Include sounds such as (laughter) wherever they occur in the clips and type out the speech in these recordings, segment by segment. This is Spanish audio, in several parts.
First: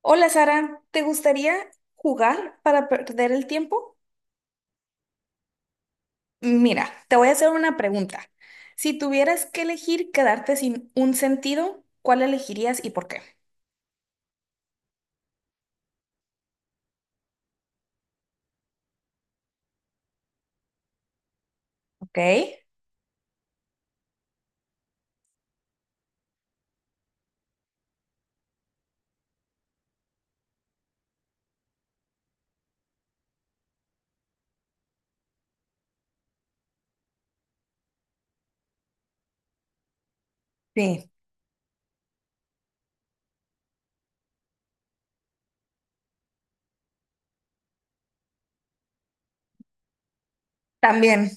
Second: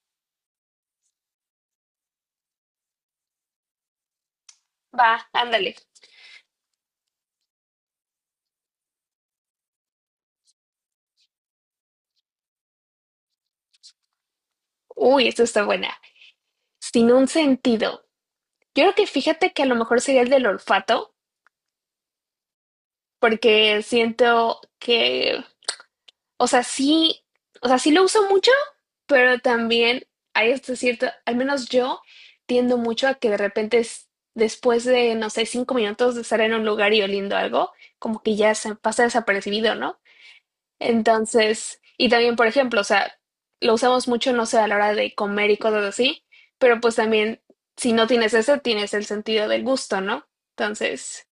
Hola Sara, ¿te gustaría jugar para perder el tiempo? Va, ándale. Mira, te voy a hacer una pregunta. Si tuvieras que elegir quedarte sin un sentido, ¿cuál elegirías y por qué? Uy, esto está buena. Sin un sentido. Yo creo que fíjate que a lo mejor sería el del olfato, Ok, porque siento que, o sea, sí, o sea, sí lo uso mucho, pero también hay este cierto, al menos yo tiendo mucho a que de repente después de, no sé, 5 minutos de estar en un lugar y oliendo algo, como que ya se pasa desapercibido, ¿no? sí, Entonces, y también, por ejemplo, o sea, lo usamos mucho, no sé, a la hora de comer y cosas así, pero pues también, si no tienes ese, tienes el sentido del gusto, ¿no? Entonces, también.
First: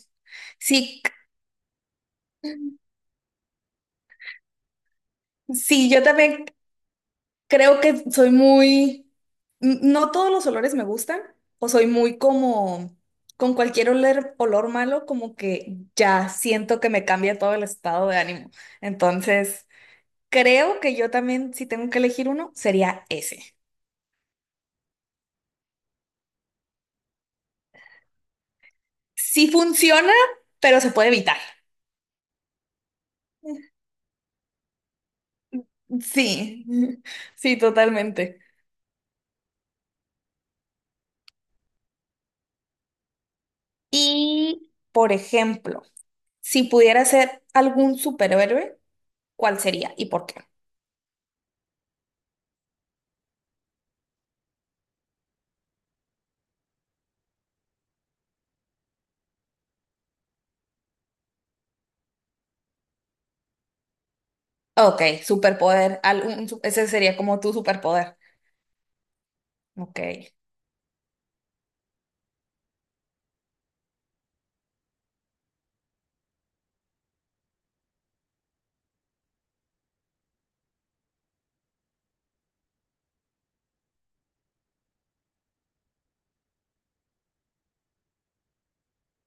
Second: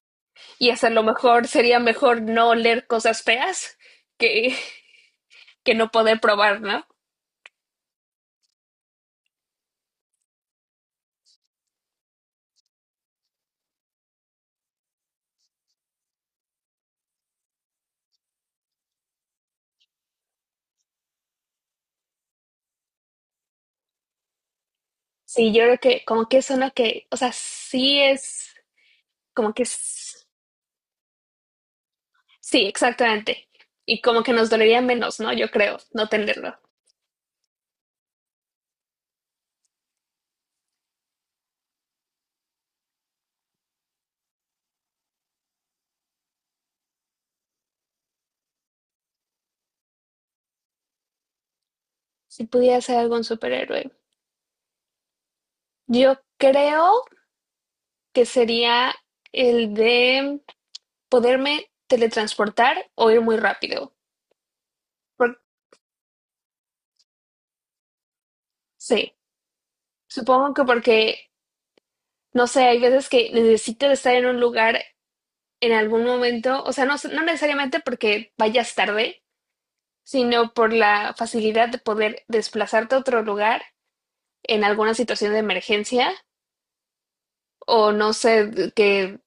y hasta a Sí, lo mejor sería mejor no oler cosas feas que, (laughs) que sí, no yo poder también probar, ¿no? creo que soy muy... No todos los olores me gustan, o soy muy como... Con cualquier olor, olor malo, como que ya siento que me cambia todo el estado de ánimo. Entonces... Creo que yo también, si tengo que elegir uno, sería ese. Sí, yo creo que como que es una que, o sea, sí es, Sí como que funciona, es, pero se puede evitar. sí, exactamente. Y como que nos dolería menos, ¿no? Yo creo, no tenerlo. Sí, (laughs) sí, totalmente. Y, por ejemplo, si pudiera ser algún superhéroe, ¿cuál sería y por qué? Si pudiera ser algún superhéroe. Yo creo que sería el de poderme teletransportar o ir muy rápido. Ok, Por- superpoder, ese sería como tu superpoder. sí, Ok, supongo que porque, no sé, hay veces que necesito estar en un lugar en algún momento, o sea, no, no necesariamente porque vayas tarde, sino por la facilidad de poder desplazarte a otro lugar en alguna situación de emergencia o no sé, que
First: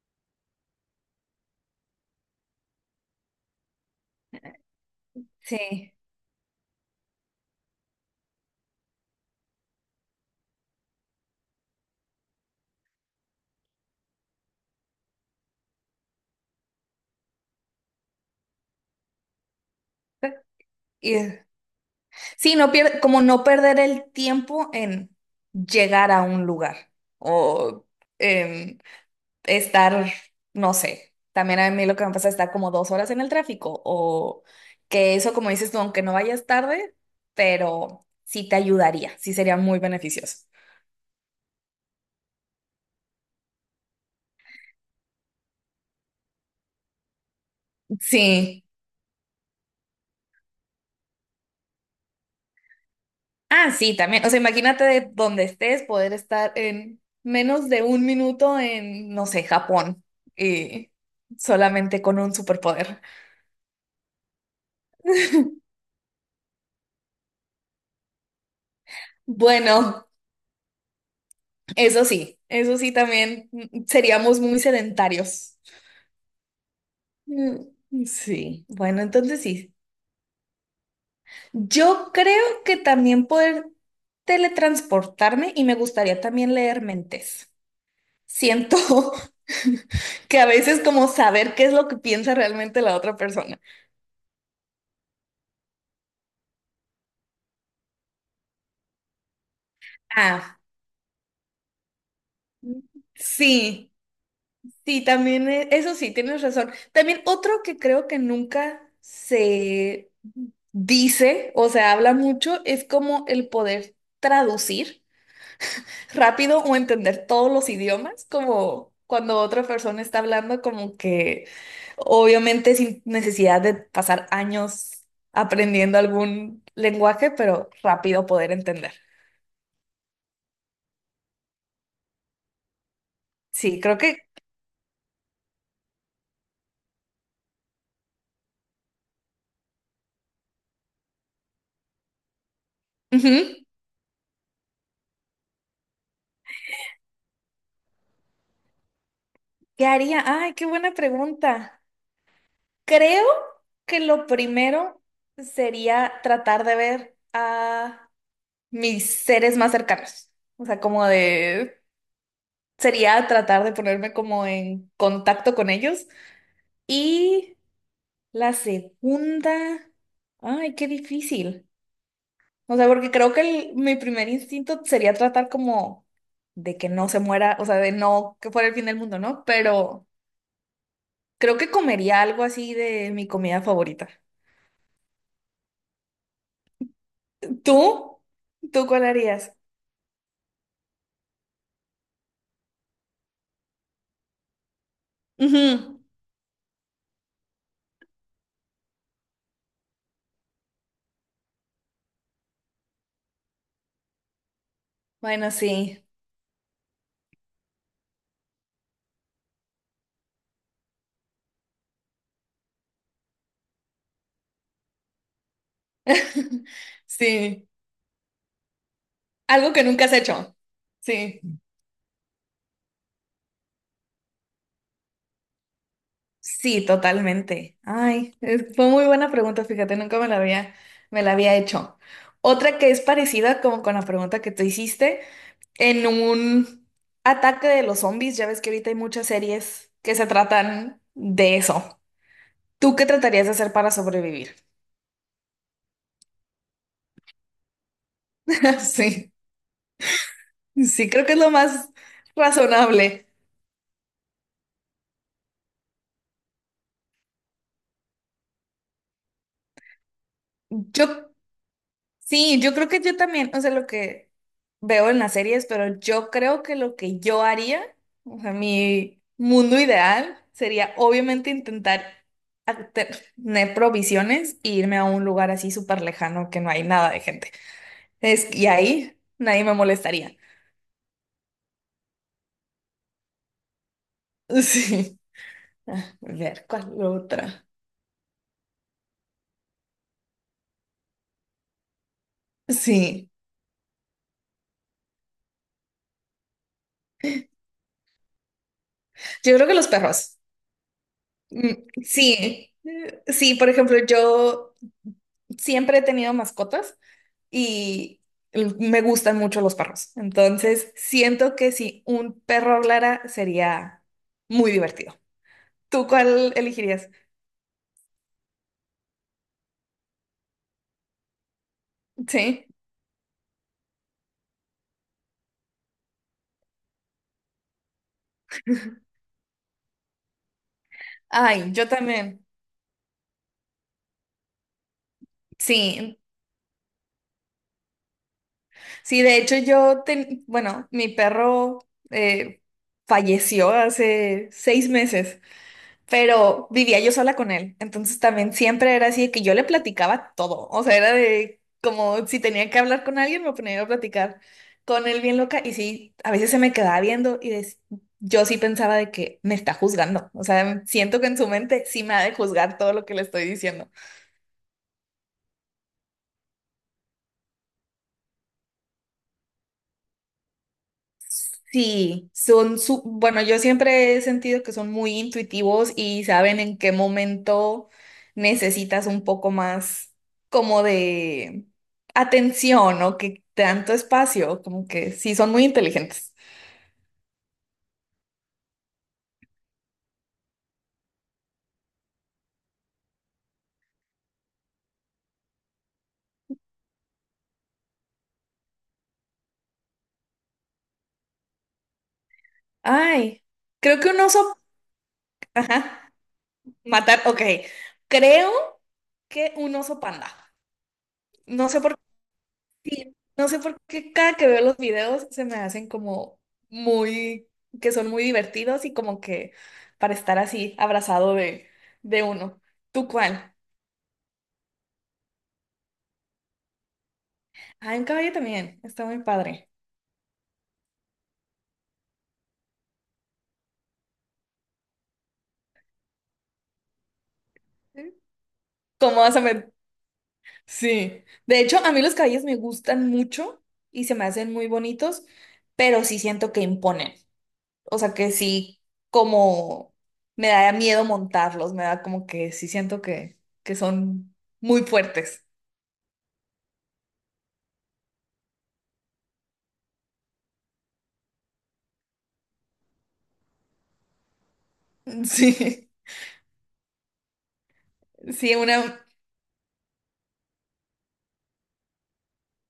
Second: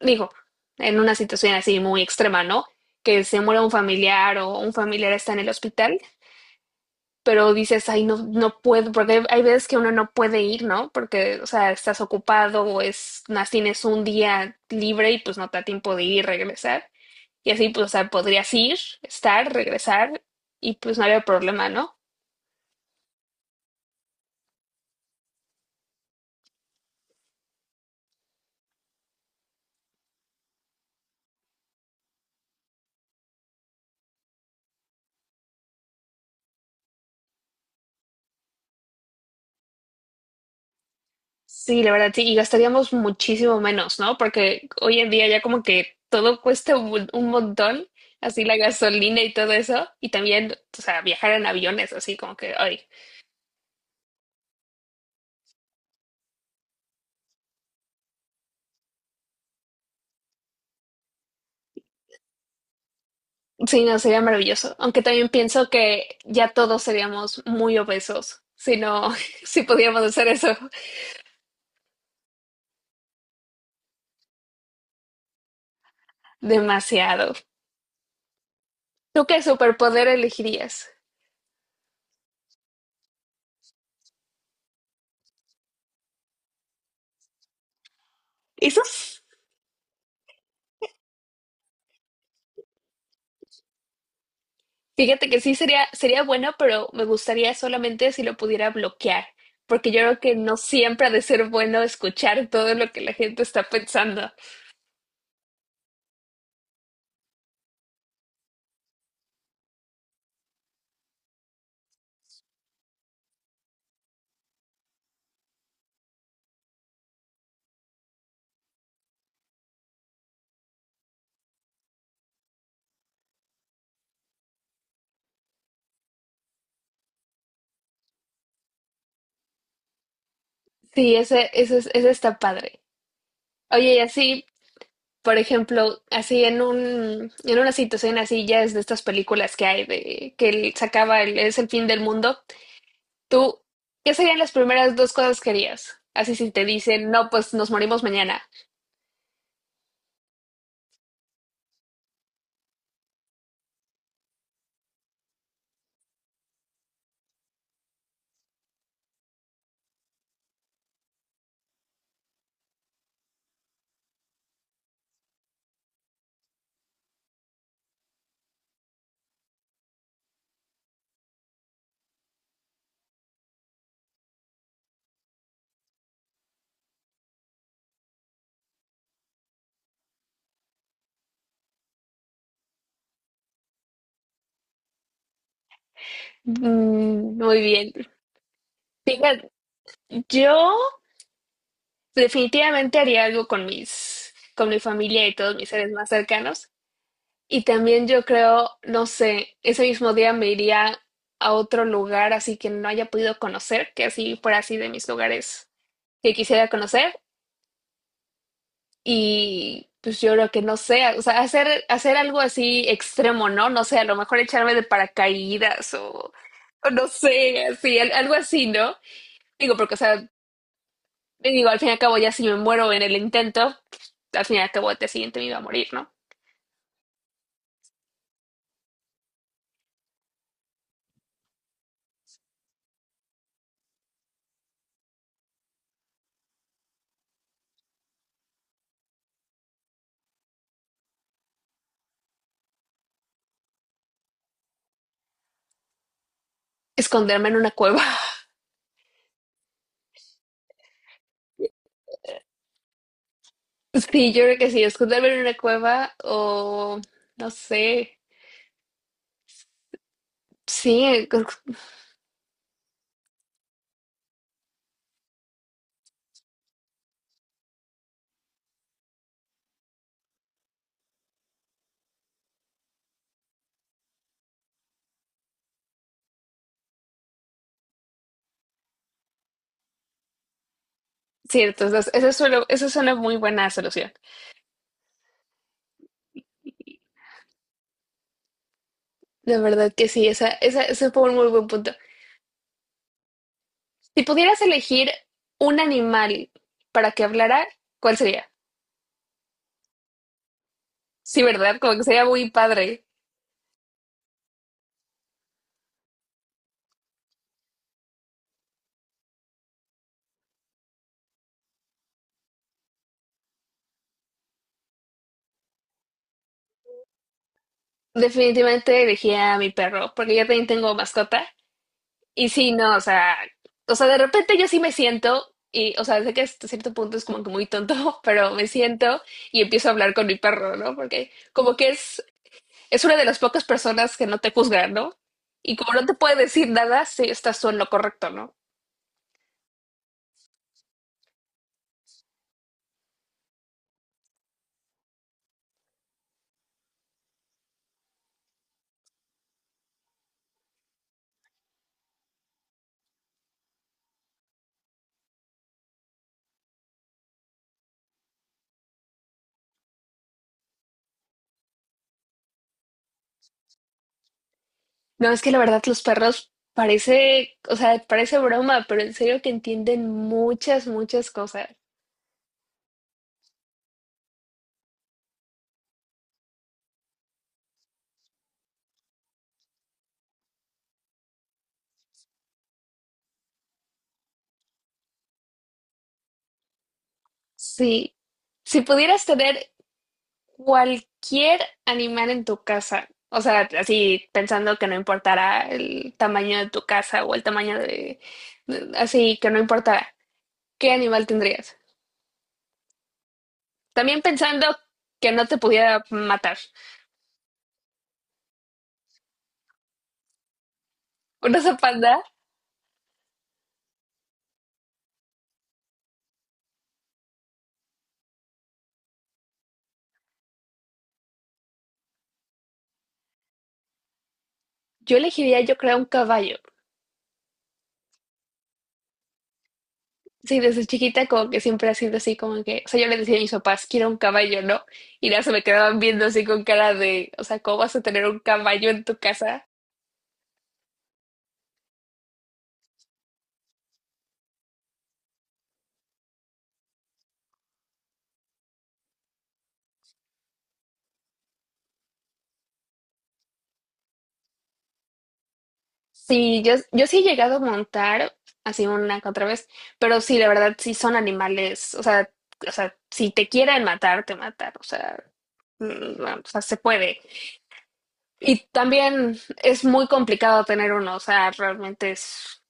digo, en una situación así muy extrema, ¿no? Que se muera un familiar o un familiar está en el sí. hospital pero dices, ay, no, no puedo, porque hay veces que uno no puede ir, ¿no? Porque, o sea, estás ocupado o es, más tienes un día libre y pues no te da tiempo de ir y regresar. Y así, pues, o sea, podrías ir, estar, regresar y pues no había Y, problema, ¿no? sí, como no perder el tiempo en llegar a un lugar o en estar, no sé, también a mí lo que me pasa es estar como 2 horas en el tráfico o que eso, como dices tú, aunque no vayas tarde, pero sí te ayudaría, sí sería muy beneficioso. Sí, la verdad, sí, y gastaríamos muchísimo menos, ¿no? Porque hoy en día ya como que todo cuesta un montón, así la Sí. gasolina y todo eso, y también, o sea, viajar en aviones, así como que, ay, Ah, sí, también. O sea, imagínate de donde estés poder estar en menos de un minuto en, no sé, Japón y solamente con un superpoder. sí, no, sería maravilloso. Aunque también pienso (laughs) que ya todos seríamos muy obesos si no, (laughs) si pudiéramos Bueno, hacer eso eso sí también seríamos muy sedentarios. demasiado. Mm, Sí, bueno, ¿Tú qué entonces sí. superpoder elegirías? Yo creo que también poder teletransportarme y me gustaría también leer mentes. Siento Eso s- (laughs) que a veces como saber qué es lo que piensa realmente la otra persona. Fíjate que sí sería, sería bueno, pero me gustaría solamente si lo pudiera bloquear, porque yo creo que no Ah, siempre ha de ser bueno escuchar todo lo que la gente está sí, pensando. sí, también, eso sí, tienes razón. También otro que creo que nunca se dice o se habla mucho es como el poder traducir rápido o entender todos los idiomas, como cuando otra persona está hablando, como que obviamente sin necesidad de pasar años aprendiendo algún lenguaje, pero rápido poder entender. Sí, ese está padre. Sí, Oye, creo y que... así por ejemplo, así en un, en una situación así, ya es de estas películas que hay de que es el fin del mundo, Ujú. tú, ¿qué serían las primeras dos cosas que harías? Así si te dicen, no, pues nos morimos mañana. ¿Qué haría? Ay, qué buena pregunta. Creo que lo primero sería tratar de ver a mis seres más cercanos. O sea, como de... Sería tratar de ponerme como en contacto con ellos. Y la segunda, ay, qué difícil. O sea, porque creo que mi primer instinto sería tratar como de que no se muera, o sea, de no que fuera el fin del mundo, ¿no? Pero creo que comería algo así de mi comida favorita. Mm, muy bien. ¿Tú? ¿Tú cuál Fíjate, harías? yo definitivamente haría algo con mis, con mi familia y todos mis seres Ujú. más cercanos. Y también yo creo, no sé, ese mismo día me iría a otro lugar así que no haya podido conocer, que así fuera así de mis Bueno, lugares sí. que quisiera conocer y pues yo creo que no sé, o sea, hacer algo así extremo, ¿no? No sé, a lo mejor echarme de paracaídas (laughs) o no sé, Sí. así, algo así, ¿no? Algo Digo, que porque, o nunca has sea, hecho. Sí. digo, al fin y al cabo ya si me muero en el intento, al fin y al cabo el día siguiente me iba a morir, ¿no? Sí, totalmente. Ay, fue muy buena pregunta, fíjate, nunca me la había, me la había hecho. Otra que es parecida como con la pregunta que tú hiciste, en un ataque de los zombies, ya ves que ahorita hay muchas series que se tratan de eso. ¿Tú qué tratarías de hacer para sobrevivir? Esconderme en una cueva. (laughs) (laughs) Sí, sí, creo que es lo más razonable. Sí, yo creo que sí, esconderme en una cueva o no sé. Sí, Yo (laughs) Sí, yo creo que yo también, o sea, lo que veo en las series, pero yo creo que lo que yo haría, o sea, mi mundo ideal sería obviamente intentar tener provisiones e irme a un lugar así súper lejano que no hay nada de gente. Es, y ahí nadie me molestaría. (laughs) cierto, entonces, eso suena muy buena solución. Sí. Ah, a ver, ¿cuál otra? De verdad que sí, esa, ese fue un muy buen punto. Sí. Si pudieras elegir un animal para que hablara, ¿cuál sería? Yo creo que los perros. Sí, Mm, ¿verdad? Como que sería muy Sí. padre. Sí, por ejemplo, yo siempre he tenido mascotas y me gustan mucho los perros. Entonces, siento que si un perro hablara sería muy divertido. ¿Tú cuál elegirías? Definitivamente elegiría a mi perro, porque yo también tengo mascota. Y Sí. sí, no, o sea, de repente yo sí me siento, y, o sea, sé que hasta cierto punto es como que muy tonto, (laughs) pero me siento y empiezo a hablar con mi perro, ¿no? Porque Ay, como yo que también. es una de las pocas personas que no te juzgan, ¿no? Y como no te Sí, puede decir nada, sí estás tú en lo correcto, ¿no? sí, de hecho yo, bueno, mi perro falleció hace 6 meses, pero vivía yo sola con él. Entonces también siempre era así de que yo le platicaba todo. O sea, era de como si tenía que hablar con alguien, me ponía yo a platicar con él bien loca. Y sí, a veces se me quedaba viendo y yo sí pensaba de que me está juzgando. O sea, siento que en su mente sí me ha de juzgar todo lo que le estoy diciendo. No, es que la verdad los perros parece, o sea, parece broma, pero en serio que entienden muchas, muchas cosas. Sí, son su, bueno, yo siempre he sentido que son muy intuitivos y saben en qué momento necesitas un poco más como de atención o que tanto espacio, como que sí, son muy inteligentes. Sí. Si pudieras tener cualquier animal en tu casa, o sea, así pensando que no importara el tamaño de tu casa o el tamaño de, así que no importara, ¿qué animal tendrías? Ay, creo que un También oso, pensando que no te pudiera ajá, matar. matar, ok, creo que un oso panda. ¿Una No sé por panda? Sí, no sé por qué cada que veo los videos se me hacen como muy, que son muy divertidos y como que para estar así abrazado de uno. ¿Tú cuál? Yo elegiría, yo creo, un caballo. Ah, un caballo también, está muy padre. Sí, desde chiquita como que siempre ha sido así, como que, o sea, yo le decía a mis papás, quiero un caballo, ¿no? Y ya se me quedaban viendo así con cara de, o sea, ¿cómo vas a ¿Sí? tener un caballo en tu ¿Cómo vas a casa? met- Sí. De hecho, a mí los caballos me gustan mucho y se me hacen muy bonitos, pero sí siento que imponen. O sea que sí, como me da miedo montarlos, me da como que sí siento que son muy fuertes. Sí, yo sí he llegado a montar así una que otra vez, pero sí, la verdad, sí son animales, o sea, si te quieren matar, te matan, o sea, (laughs) Sí. mm, no, o sea, se puede. Sí, Y una, también es muy complicado tener uno, o sea, realmente es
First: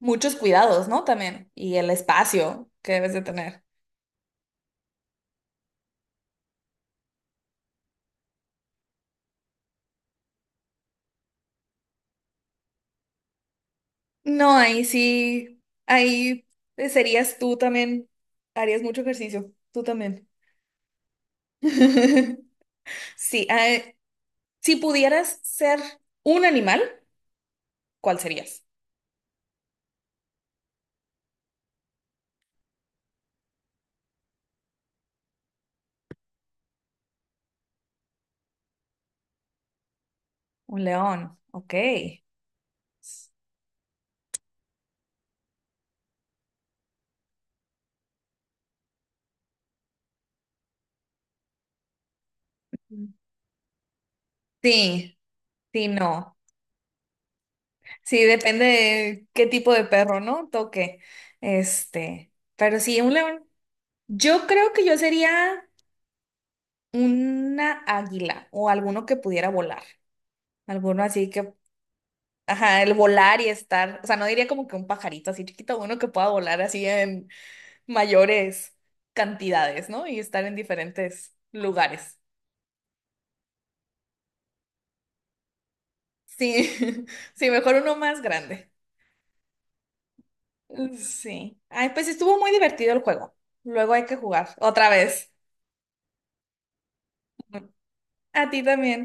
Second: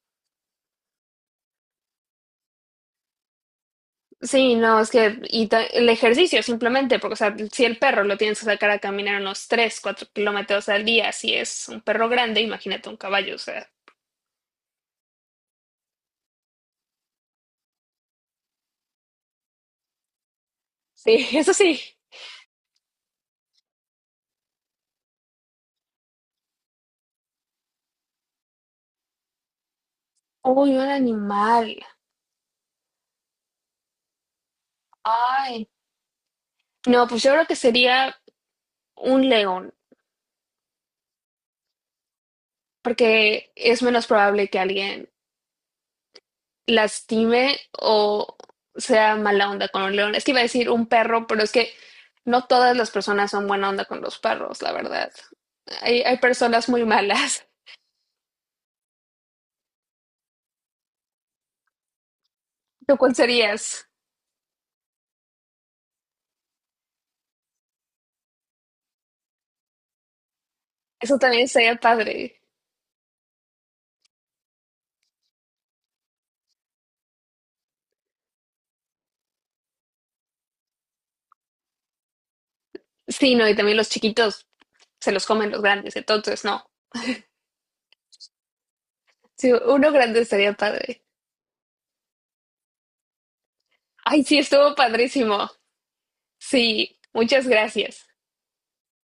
muchos cuidados, ¿no? También. Y el espacio que debes de tener. sí, no, es que y el ejercicio simplemente, porque o sea, si el perro lo tienes que sacar a caminar unos 3, 4 kilómetros al día, si es un perro grande, imagínate un caballo, o sea, No, ahí sí, ahí serías tú también, harías mucho ejercicio, tú también. sí, (laughs) eso sí. (laughs) Sí, si pudieras ser un animal, ¿cuál serías? Uy, un animal. Ay, no, pues yo creo que sería un león, Un león, ok. porque es menos probable que alguien lastime o sea mala onda con un león. Es que iba a decir un perro, pero es que no todas las Mm. personas son buena onda con los perros, la verdad. Sí, sí, Hay no. personas muy malas. Sí, depende de qué tipo de perro, ¿no? Toque. Este, pero ¿Tú sí, cuál un león. serías? Yo creo que yo sería Una águila o alguno que pudiera volar. Alguno Eso así también que, sería padre. ajá, el volar y estar, o sea, no diría como que un pajarito así chiquito, uno que pueda volar así en mayores cantidades, ¿no? Y estar en diferentes lugares. Sí, no, y también los chiquitos se los comen los grandes, entonces no. Sí, (laughs) sí, mejor uno más grande. Sí, uno grande estaría padre. Sí. Ay, pues estuvo muy divertido el juego. Luego hay que Ay, sí, jugar estuvo otra vez. padrísimo. Sí, muchas gracias. A ti también.